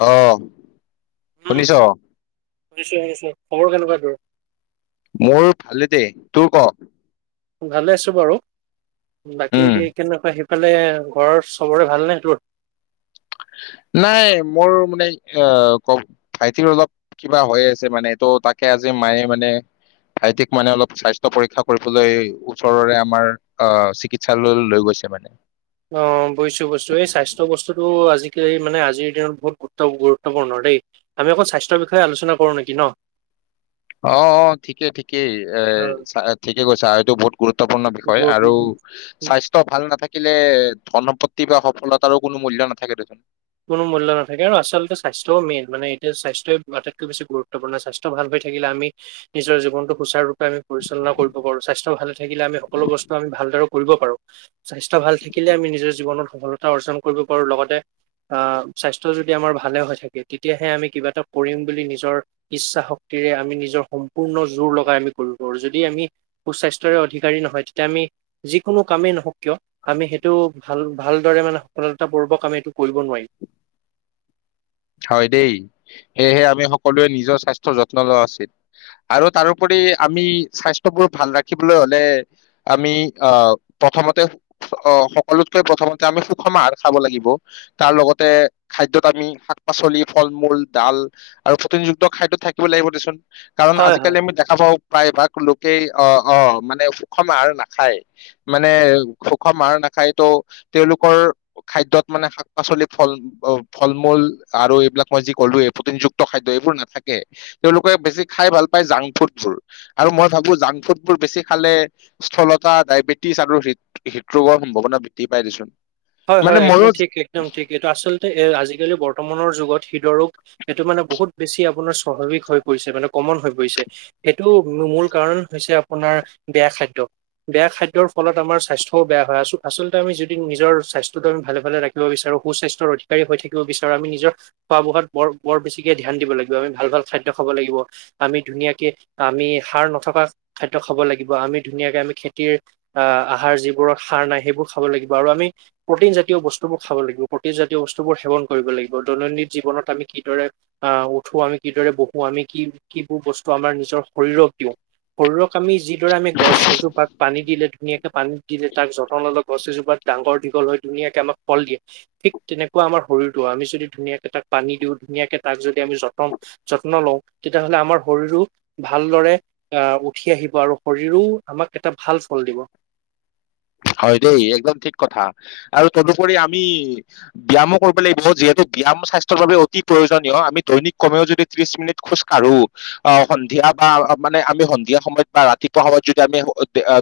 অ', উম শুনিছ? শুনিছো-শুনিছো, খবৰ কেনেকুৱা তোৰ? মোৰ ভালে দে, তোৰ ক? ভালে আছো বাৰু। বাকী উম, কেনেকুৱা সে ফালে ঘৰ চবৰে ভালনে তোৰ? নাই মোৰ মানে আহ ক ভাইটিৰ অলপ কিবা হৈ আছে মানে এইটো তাকে আজি মায়ে মানে ভাইটিক মানে অলপ স্বাস্থ্য পৰীক্ষা কৰিবলৈ ওচৰৰে আমাৰ আহ চিকিৎসালয়লৈ লৈ গৈছে মানে। অ বুজিছো বুজছোএই স্বাস্থ্য বস্তুটো আজিকালি মানে আজিৰ দিনত বহুত গুৰুত্ব গুৰুত্বপূৰ্ণ দেই, আমি অকল স্বাস্থ্যৰ বিষয়ে আলোচনা কৰোঁ নেকি ন? অঁ-অঁ ঠিকেই-ঠিকেই এ অ ঠিকেই কৈছা আৰু এইটো বহুত গুৰুত্বপূৰ্ণ বিষয় আৰু গুৰু- স্বাস্থ্য ভাল নাথা কিলে ধন সম্পত্তি বা সফলতাৰো কোনো মূল্য নাথাকে দেচোন। কোনো মূল্য নাথাকে আৰু আচলতে স্বাস্থ্যও মেইন মানে এটোয়া স্বাস্থ্যই আটাইতকৈ বেছি গুৰুত্বূৰ্ণ স্বাস্থ্য ভাল হৈ থাকিলে আমি নিজৰ জীৱনটো সুচাৰূপ [unintelligible] পৰিচালনা কৰিব পাৰো স্বাস্থ্য ভাল থাকিলে আমি সকলো বস্তু আমি ভালদৰে কৰিব পাৰো স্বাস্থ্য ভাল থাকিলে আমি নিজৰ জীৱনত সফলতা অৰ্জন কৰিব পাৰো লগতে আহ স্বাস্থ্য যদি আমাৰ ভালে হৈ থাকে, তেতিয়াহে আমি কিবা এটা কৰিম বুলি নিজৰ ইচ্ছা শক্তিৰে আমি নিজৰ সম্পূৰ্ণ জোৰ লগাই আমি কৰিব পাৰো যদি আমি সুস্বাস্থ্য়ৰে অধিকাৰী নহয়, তেতিয়া আমি যিকোনো কামেই নহও কিয় আমি সেইটো ভাল ভালদৰে মানে সফলতাপূৰ্ব কাম এইটো কৰিব নোৱাৰি। হয় দেই, সেয়েহে আমি সকলোৱে নিজৰ স্বাস্থ্যৰ যত্ন লোৱা উচিত, আৰু তাৰোপৰি আমি স্বাস্থ্যবোৰ ভাল ৰাখিবলৈ হলে আমি অ' প্ৰথমতে সকলোতকৈ প্ৰথমতে আমি সুষম আহাৰ খাব লাগিব, তাৰ লগতে খাদ্যয়ত আমি পাচলি ফল-মূল ডাল আৰু প্ৰটিনযুক্ত খাদ্য থাকিব লাগিব দেচোন। কাৰণ হয়, হয়। আজিকালি আমি দেখা পাওঁ পায় বা লোকেই অ-অ মানে সুষম আহাৰ নাখায়, মানে সুষম আহৰ নাখায় তো তেওঁলোকৰ খাদ্যয়ত মানে শাক পাচলি ফল ফল-মূল আৰু এইবিলাক মই যি ক'লোৱে প্ৰটিনযুক্ত খাদ্য এইবোৰ নাথাকে, তেওঁলোকে বেছি খাই ভাল পায় জাংক ফুডবোৰ আৰু মই ভাবো জাংক ফুডবোৰ বেছি খালে স্থলতা ডায়বেটিছ আৰুৃ হৃদৰোগৰ সম্ভাৱনা বৃদ্ধি পাই দেচোন। মানে হয়-হয় একদম ময়ো ঠিক একদম ঠিক এইটো আচলতে এ আজিকালি বৰ্তমানৰ যোগত হৃদৰোগ সটো মানে বহুত বেছি আপোনাৰ স্বাভাৱিক হৈ পৰিছে মানে কমন হৈ পৰিছে সটো মূল কাৰণ হৈছে আপোনাৰ বেয়া খাদ্য। বেয়া খাদ্যৰ ফলত আমাৰ স্বাস্থও বেয়া হয়। আচলতে আমি যদি নিজৰ স্বাস্থ্যটো আমি ভালে ভালে ৰাখিব বিচাৰো সু স্বাস্থ্যৰ অধিকাৰী হৈ থাকিব বিচাৰো আমি নিজৰ খোৱা বোৱাত বৰ বৰ বেছিকে ধ্যান দিব লাগিব। আমি ভাল ভাল খাদ্য খাব লাগিব আমি ধুনীয়াকে আমি সাৰ নথকা খাদ্য খাব লাগিব আমি ধুনীয়াকে আমি খেতিৰ আ আহাৰ যিবোৰত সাৰ নাই সেইবোৰ খাব লাগিব আৰু আমি প্ৰটিন জাতীয় বস্তুবোৰ খাব লাগিব প্ৰটিন জাতীয় বস্তুবোৰ সেৱন কৰিব লাগিব। দৈনন্দিন জীৱনত আমি কিদৰে আহ উঠো আমি কিদৰে বহো আমি কি কিবোৰ বস্তু আমাৰ নিজৰ শৰীৰক দিওঁ শৰীৰক আমি যি এইদৰে আমি গছ এজোপাক পানী দিলে ধুনীয়া পানীত দিলে তাক যতন ল'লে গছজোপাত ডাঙৰ দি কল ধুনীয়াকে আমাক ফল দিয়ে ঠিক তেনেকুৱা আমাৰ শৰীৰটো আমি যদি ধুনীয়াকে তাক পানী দিওঁ ধুনীয়াকে তাক যদি আমি যত্ন লওঁ তেতিয়াাহলে আমাৰ শৰীৰো ভালদৰে আহ উঠি আহিব আৰু শৰীৰো আমাক এটা ভাল ফল দিব হয় দেই একদম ঠিক কথা আৰু তদুপৰি আমি ব্যয়ামো কৰিব লাগিব যিহেতু ব্যায়াম স্বাস্থ্যৰ বাবে অতি প্ৰয়োজনীয় আমি দৈনিক কমেও যদি ত্ৰিশ মিনিট খোজ কাঢ়ো আহ সন্ধিয়া বা মানে আমি সন্ধিয়া সময়ত বা ৰাতিপুৱা সময়ত যদি আমি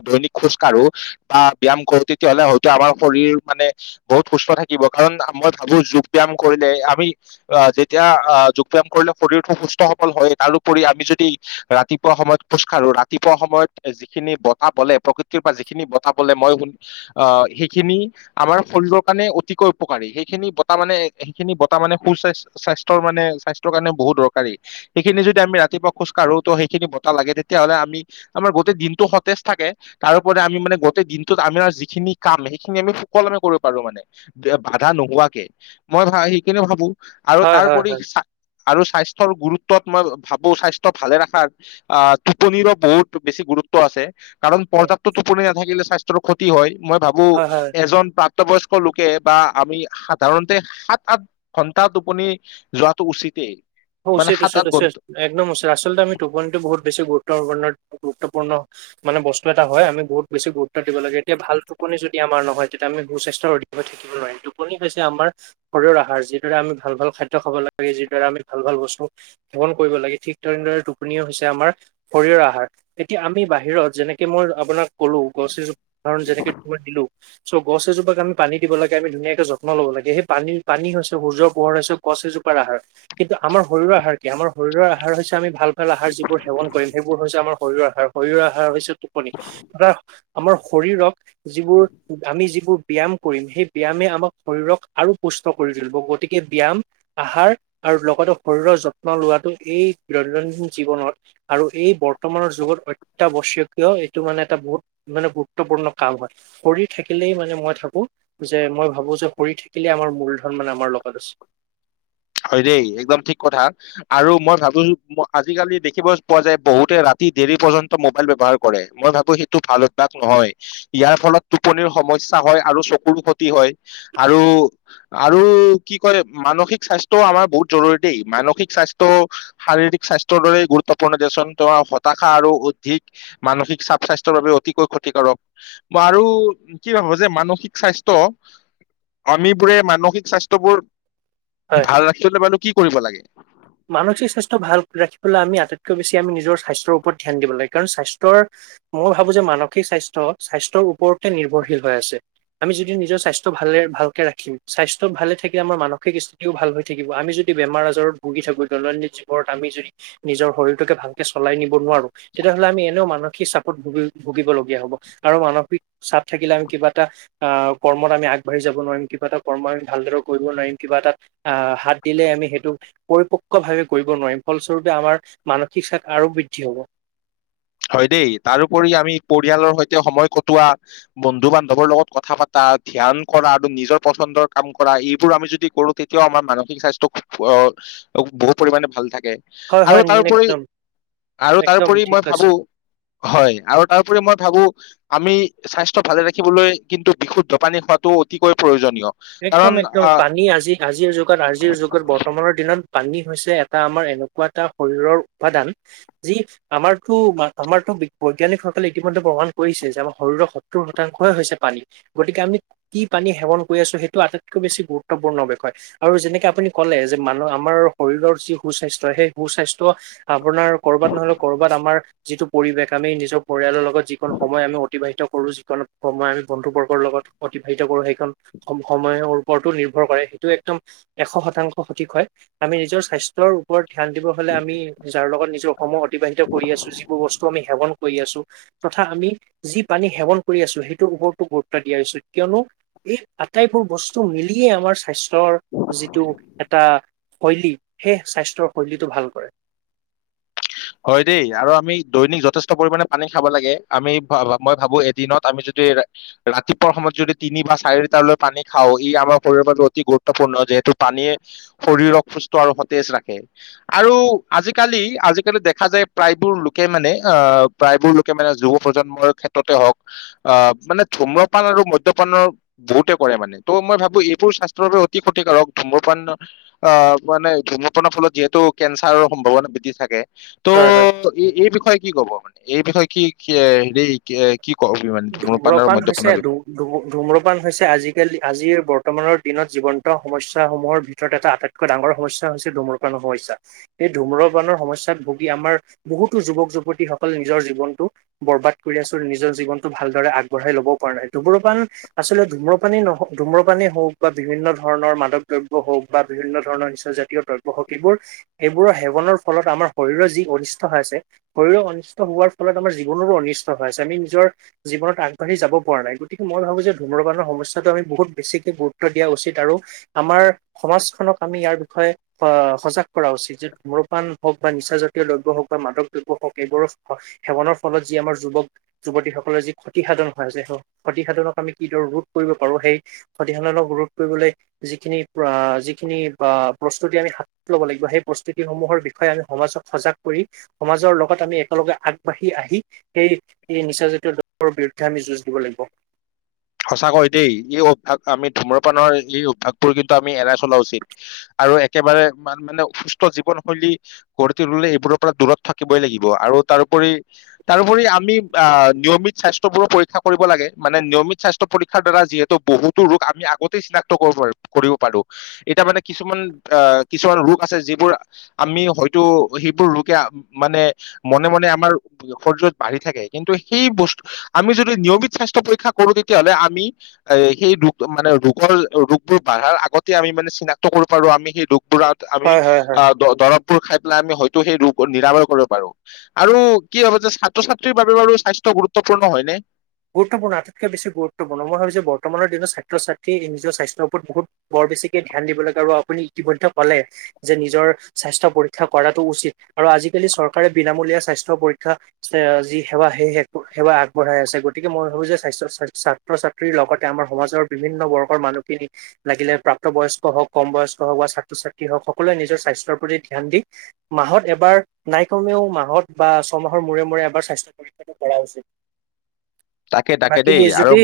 দৈনিক খোজ কাঢ়ো বা ব্যায়াম কৰো তেতিয়াহলে হয়তো আমাৰ শৰীৰ মানে বহুত সুস্থ থাকিব কাৰণ মই ভাবো যোগ ব্যায়াম কৰিলে আমি যেতিয়া যোগ ব্যায়াম কৰিলে শৰীৰ সুস্থ সবল হয় তাৰপৰি আমি যদি ৰাতিপুৱা সময়ত খোজকাঢ়ো ৰাতিপুৱা সময়ত যিখিনি বতাহ বলে প্ৰকৃতিৰ পৰা যিখিনি কথা কলে মই শুনো আৰু সেইখিনি আমাৰ শৰীৰৰ কাৰণে অতিকৈ উপকাৰী সেইখিনি বতাহ মানে সেইখিনি বতাহ মানে সু স্বাস্থ স্বাস্থ্ৰ মানে স্বাস্থ্য়ৰ কাৰণে বহুত দৰকাৰী সেইখিনি যদি আমি ৰাতিপুৱা খোজ কঢ়ো তো সেইখিনি বতাহ লাগে তেতিয়াাহ'লে আমি আমাৰ গোটেই দিনটো সতেজ থাকে তাৰোপৰি আমি মানে গোতেই দিনটোত আমাৰ যিখিনি কাম সেইখিনি আমি সুকলমে কৰিব পাৰো মানে বাধা নোহোৱাকে মই সেইখিনি ভাবো আৰু হয় তাৰ হয় ওপৰি হয় আৰু স্বাস্থ্যৰ গুৰুত্ব মই ভাবো স্বাস্থ্য ভালে ৰখাৰ আহ টোপনিৰো বহুত বেছি গুৰুত্ব আছে কাৰণ হয় পৰ্যাপ্ত টোপনি নাথাকিলে স্বাস্থ্যৰ ক্ষতি হয় মই ভাবো হয় হয় এজন প্ৰাক প্ৰাপ্ত বয়স্ক লোকে বা আমি সাধাৰণতে সাত আঠ ঘন্টা টোপনি যোৱাটো উচিতে উচিত উচিত উচিত একদম উচিত আচলতে টোপনিতে বহুত বেছি গুৰুত্ব তাৰ মানে গুৰুত্বপূৰ্ণ মানে বস্তু এটা হয় আম বহুত বেছি গুৰুত্ব দিব লাগে এতিয়া ভাল টোপনি যদি আমাৰ নহয় তেতিয়া আমি সু স্বাস্থ্যৰ অধিক হৈ থাকিব নোৱাৰিম টোপনি হৈছে আমাৰ শৰীৰৰ আহাৰ যিদৰে আমি ভাল ভাল খাদ্য খাব লাগে যিদৰে আমি ভাল ভাল বস্তু সেৱন কৰিব লাগে ঠিক তেনেদৰে টোপনি হৈছে আমাৰ শৰীৰৰ আহাৰ। এতিয়া আমি বাহিৰত যেনেকে মই আপোনাক কলো গছ এজোপা যেনেকে দিলো গছ এজোপাক আমি পানী দিব লাগে আমি ধুনীয়াকে যত্ন লব লাগে সেই পানী হৈছে সূৰ্য পোহৰ হৈছে গছ এজোপাৰ আহাৰ। কিন্তু আমাৰ শৰীৰৰ আহাৰ কি আমাৰ শৰীৰৰ আহাৰ হৈছে আমি ভাল আহাৰ যিবোৰ সেৱন কৰিম সেইবোৰ হৈছে আমাৰ শৰীৰৰ আহাৰ শৰীৰৰ আহাৰ হৈছে টোপনি আমাৰ শৰীৰক যিবোৰ আমি যিবোৰ ব্যায়াম কৰিম সেই ব্যায়ামে আমাক শৰীৰক আৰু পুষ্ট কৰি তুলিব গতিকে ব্যায়াম আহাৰ আৰু লগতে শৰীৰৰ যত্ন লোৱাটো এই দৈনন্দিন জীৱনত আৰু এই বৰ্তমানৰ যুগত অত্যাৱশ্যকীয় এইটো মানে এটা বহুত মানে গুৰুত্বপূৰ্ণ কাম হয় শৰীৰ থাকিলেই মানে মই থাকো যে মই ভাবো যে শৰীৰ থাকিলেই আমাৰ মূলধন মানে আমাৰ লগত আছে হয় দেই একদম ঠিক কথা আৰু মই ভাবোছো আজিকালি দেখিবলৈ পোৱা যায় বহুতে ৰাতি দেৰি পৰ্যন্ত মোবাইল ব্যৱহাৰ কৰে মই ভাবো সেইটো ভাল অভ্যাস নহয় ইয়াৰ ফলত টোপনিৰ সমস্যা হয় আৰু চকুৰো ক্ষতি হয় আৰু আৰু কি কয় মানসিক স্বাস্থ্য টো আমাৰ বহুত জৰুৰী দেই মানসিক স্বাস্থ্য শাৰীৰিক স্বাস্থ্যৰ দৰে গুৰুত্বপূৰ্ণ দে ছুন পৰা আৰু হতাশা অধিক মানসিক চাপ স্বাস্থ্যৰ বাবে অতিকৈ ক্ষতিকাৰক আৰু কি ভাব যে মানসিক স্বাস্থ্য আমি বোৰে মানসিক স্বাস্থ্যয়বোৰ হয় ভাল ৰাখিবলে কি কৰিব লাগে মানসিক স্বাস্থ্য ভাল ৰাখিবলৈ আমি আটাইতকৈ বেছি আমি নিজৰ স্বাস্থ্যৰ ওপৰত ধ্যান দিব লাগে কাৰণ স্বাস্থ্যৰ মই ভাবো যে মানসিক স্বাস্থ্য স্বাস্থ্যৰ ওপৰতে নিৰ্ভৰশীল হৈ আছে আমি যদি নিজৰ স্বাস্থ্য ভালে ভালকে ৰাখিম স্বাস্থ্য ভালে থাকিলে আমাৰ মানসিক স্থিতিও ভাল হৈ থাকিব আমি যদি বেমাৰ আজাৰৰ ভুগি থাকো দৈনন্দিন জীৱনত আমি যদি নিজৰ শৰীৰটোকে ভালকে চলাই নিব নোৱাৰো তেতিয়াহলে আমি এনেও মানসিক চাপত ভুগ ভুগিব লগগীয়া হব আৰু মানসিক চাপ থাকিলে আমি কিবা এটা আহ কৰ্মত আমি আগবাঢ়ি যাব নোৱাৰিম কিবা এটা কৰ্ম আমি ভালদৰে কৰিব নোৱাৰিম কিবা এটা আহ হাত দিলে আমি সেইটো পৰিপক্কভাৱে কৰিব নোৱাৰিম ফলস্বৰূপে আমাৰ মানসিক চাপ আৰু বৃদ্ধি হ'ব হয় দেই তাৰোপৰি আমি পৰিয়ালৰ সৈতে সময় কটোৱা বন্ধু বান্ধৱৰ লগত কথা পাতা ধ্যান কৰা আৰু নিজৰ পচন্দৰ কাম কৰা এইবোৰ আমি যদি কৰো তেতিয়াও আমাৰ মানসিক স্বাস্থ্য বহু পৰিমমানে ভাল থাকে হয় আৰু তাৰ হয় ওপৰি একদম আৰু তাৰ একদম ওপৰি ঠিক মই কৈছে ভাবো হয় আৰু তাৰপৰি মই ভাবো আমি স্বাস্থ্য ভালে ৰাখিবলৈ কিন্তু বিশুদ্ধপানী খোৱাতটো অতিকৈ প্ৰয়োজনীয় একদম একদম কাৰণ পানী আজি আজিৰ যুগত আজিৰ যুগত বৰ্তমানৰ দিনত পানী হৈছে এটা আমাৰ এনেকুৱা এটা শৰীৰৰ উপাদান যি আমাৰতো আমাৰতো বৈজ্ঞানিক সকলে ইতিমধ্যে প্ৰমাণ কৰিছে যে আমাৰ শৰীৰৰ সত্তৰ শতাংশে হৈছে পানী গতিকে আমি কি পানী সেৱন কৰি আছো সেই টো আটাইতকৈ বেছি গুৰুত্বপূৰ্ণ বিষয় আৰু যেনেকে আপুনি কলে যে মানুহ আমাৰ শৰীৰৰ যি সু স্বাস্থ্য সেই সুস্বাস্থ্য আপোনাৰ কৰ'ৰবাত নহলেও কৰ'ৰবাত আমাৰ যিটো পৰিৱেশ আমি নিজৰ পৰিয়ালৰ ল যিখন সময় আমি অতিবাহিত কৰো, যিকন সময় আমি বন্ধু বৰ্গৰ লগত অতিবাহিত কৰো সেই [unintelligible] ওৰ্পতো নিৰ্ভৰ কৰে সেইটো একদম এশ শতাংশ সঠিক হয়, আমি নিজৰ স্বাস্থ্যৰ ওপৰত ধ্যান দিব হ'লে আমি যাৰ লগত নি সম অতিবাহিত কৰি আছো, যিবোৰ বস্তু আমি সেৱন কৰি আছো, তথা আমি যি পানী সেৱন কৰি আছো, সেইটোৰ ওপৰতো গুৰুত্ব দিয়া উচিত, কিয়নো এই টাইপৰ বস্তু মিলিয়েই আমাৰ স্বাস্থ্যৰ যিটো এটা শৈলী, সেই স্বাস্থ্যৰ শৈলীটো ভাল কৰে হয় দেই আৰু আমি দৈনিক যথেষ্ট পৰিমণে পানী খাব লাগে, আমি মই ভাবো এদিনত আমি যদি ৰাতিপুৱাৰ সময়ত যদি তিনি বা চাৰি লিটাৰলৈ পানী খাওঁ ই আমাৰ শৰীৰৰ বাবে অতি গুৰুত্বপূৰ্ণ যিহেতু পানীয়ে শৰীৰক সুস্থ আৰু সতেজ ৰাখে। আৰু আজিকালি আজি কালি দেখা যায় প্ৰায়বোৰ লোকে মানে অহ', প্ৰায়বোৰ লোকে মানে যুৱ প্ৰজন্মৰ ক্ষেত্ৰতে হওঁক, আহ', মানে ধূম্ৰপান আৰু মদ্যপানৰ বহুতে কৰে মানে। ত' মই ভাবো এইবোৰ স্বাস্থ্যৰ বাবে অতি ক্ষতিকাৰক ধূম্ৰপান, অহ', মানে ধূম্ৰপানৰ ফলত যিহেতু কেঞ্চাৰৰ সম্ভাৱনা বৃদ্ধি থাকে ত' হয় হয় এই বিষয়ে কি ক'ব মানে? এই বিষয়ে কি, কি হেৰি এ ধূম্ৰপান হৈছে, ধ ধু ধূম্ৰপান হৈছে আজিকালি আজিৰ বৰ্তমানৰ দিনত জীৱন্ত সমস্যাসমূহৰ ভিতৰত এটা আটাইতকৈ ডাঙৰ সমস্যা হৈছে ধূম্ৰপানৰ সমস্যা, সেই ধূম্ৰপানৰ সমস্যাত ভুগি আমাৰ বহুতো যুৱক- যুৱতীসকলে নিজৰ জীৱনতটো বৰ্বাদ কৰি আছো আৰু নিজৰ জীৱন ভালদৰে আগবঢ়াই ল'ব পৰা নাই, ধুম্ৰপান আচলতে ধুম্ৰপানেই নহওক ধূম্ৰপানেই হওঁক বা বিভিন্ন ধৰণৰ মাদক দ্ৰব্য হওঁক বা বিভিন্ন ধৰণৰ নিচা জাতীয় দ্ৰব্য হওঁক এইবোৰ, এইবোৰ সেৱনৰ ফলত আমাৰ শৰীৰৰ যি অনিষ্ট হৈ আছে শৰীৰৰ অনিষ্ট হোৱাৰ ফলত আমাৰ জীৱনৰো অনিষ্ট হৈ আছে, আমি নিজৰ জীৱনত আগবাঢ়ি যাব পৰা নাই, গতিকে মই ভাবো যে ধূম্ৰপানৰ সমস্যাটো আমি বহুত বেছিকে গুৰুত্ব দিয়া উচিত আৰু আমাৰ সমাজখনক আমি ইয়াৰ বিষয়ে অ, সজাগ কৰা উচিত যে ধূম্ৰপান হওঁক বা নিচা জাতীয় দ্ৰব্য হওঁক বা মাদক দ্ৰব্য হওঁক এইবোৰৰ স সেৱনৰ ফলত যি আমাৰ যুৱক-যুৱতীসকলে যি ক্ষতিসাধন হৈ আছে, ক্ষতিসাধনক আমি কিদৰে ৰোধ কৰিব পাৰো, সেই ক্ষতিসাধনক ৰোধ কৰিবলৈ যিখিনি, যিখিনি বা প্ৰস্তুতি আমি হাত ল'ব লাগিব সেই প্ৰস্তুতিসমূহৰ বিষয়ে আমি সমাজক সজাগ কৰি সমাজৰ লগত আমি একেলগে আগবাঢ়ি আহি সেই এই নিচাজাতীয় দ্ৰৱ কৰ বিৰুদ্ধে আমি যুঁজ দিব লাগিব। সঁচাকৈ দেই, এই অভ্যাস আমি ধূম্ৰপানৰ এই অভ্যাসবোৰ কিন্তু আমি এৰাই চলা উচিত, আৰু একেবাৰে মান-মানে সুস্থ জীৱনশৈলী গঢ়ি তুললে এইবোৰৰ পৰা দূৰত থাকিবই লাগিব, আৰু তাৰোপৰি- তাৰোপৰি আমি আহ' নিয়মিত স্বাস্থ্যবোৰো পৰীক্ষা কৰিব লাগে, মানে নিয়মিত স্বাস্থ্য স্বাস্থ্য পৰীক্ষাৰ দ্বাৰা যিহেতু বহুতো ৰোগ আমি আগতেই চিনাক্ত কৰিব পৰো-কৰিব পাৰো, এতিয়া মানে কিছুমান আহ', কিছুমান ৰোগ আছে যিবোৰ আমি হয়তো সেইবোৰ ৰোগে মানে মনে-মনে আমাৰ সৰিৰত বাহি থাকে, কিন্তু সেই বস্তু, আমি যুনতো নিয়মিক [unintelligible] পৰিখা কৰু তেতিয়াহ'লে আমি, এ সেই ৰোগ মানে ৰোগৰ, ৰোগবোৰ বাঢ়াৰ আগতে আমি মানে চিনাক্ত কৰিব পাৰো আমি সেই ৰোগ তুৰাত আমি হয় হয় হয় অ', দ-দৰবোৰ খাই পেলাই আমি স টো সেই ৰোগ নিৰামৰ কৰিব পাৰো, আৰু কি হব যে ছাত্ৰ ছাত্ৰীৰ বাবে বাৰু সস্বাস্থ্য গুৰুত্বপূৰ্ণ হয়নে? গুৰুত্বপূৰ্ণ আটাইতকৈ বেছি গুৰুত্বপূৰ্ণ, মই ভাবো যে বৰ্তমানৰ দিনত ছাত্ৰ ছাত্ৰীয়ে নিজৰ স্বাস্থ্যৰ ওপৰত বহুত বৰ বেছিকে ধ্যান দিব লাগে আৰু আপুনি ইতিমধ্যে কলে, যে নিজৰ স্বাস্থ্য পৰীক্ষা কৰাটো উচিত। আৰু আজিকালি চৰকাৰে বিনামূলীয়া স্বাস্থ্য পৰীক্ষা এ যি সেৱা সেই সেৱা আগবঢ়াই আছে গ তিকে মই ভাবো যে স্বাস্থ্য ছাত্ৰ-ছাত্ৰীৰ লগতে আমাৰ সমাজৰ বিভিন্ন বৰ্গৰ মানুহখিনি, লাগিলে প্ৰাপ্তবয়স্ক হওঁক কম বয়স্ক হওঁক বা ছাত্ৰ ছাত্ৰী হওক সকলোৱে নিজৰ স্বাস্থ্যৰ প্ৰতি ধ্যান দি মাহত এবাৰ নাই কমেও মাহত বা ছমাহৰ মূৰে মূৰে এবাৰ স্বাস্থ্য পৰীক্ষাটো কৰা উচিত। তাকে তাকে বাকী দেই আৰু যদি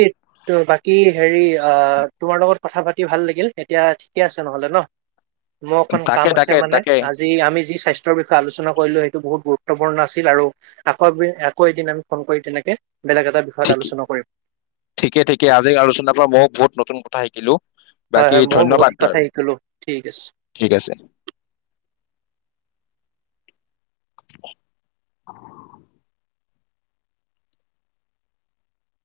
বাকী হেৰি আহ', তোমাৰ লগত কথা পাতি ভাল লাগিল। এতিয়া ঠিকে আছে নহ'লে ন? মই অকন তাকে কাম আছে তাকে মানে, তাকে আজি আমি যি স্বাস্থ্যৰ বিষয়ে আলোচনা কৰিলো এইটো বহুত গুৰুত্বপূৰ্ণ আছিল আৰু আকৌ-আকৌ এদিন আমি ফোন কৰি তেনেকে বেলেগ এটা বিষয়ত ঠিকে, আলোচনা কৰিম ঠিকে-ঠিকে আজি আলোচনাৰ পৰা মইও বহুত নতুন ক থা সিকিলো। হয়- হয়', মইয়ো বহুত কথা শিকিলোঁ, ঠিক আছে। ঠিক আছে [inaudible]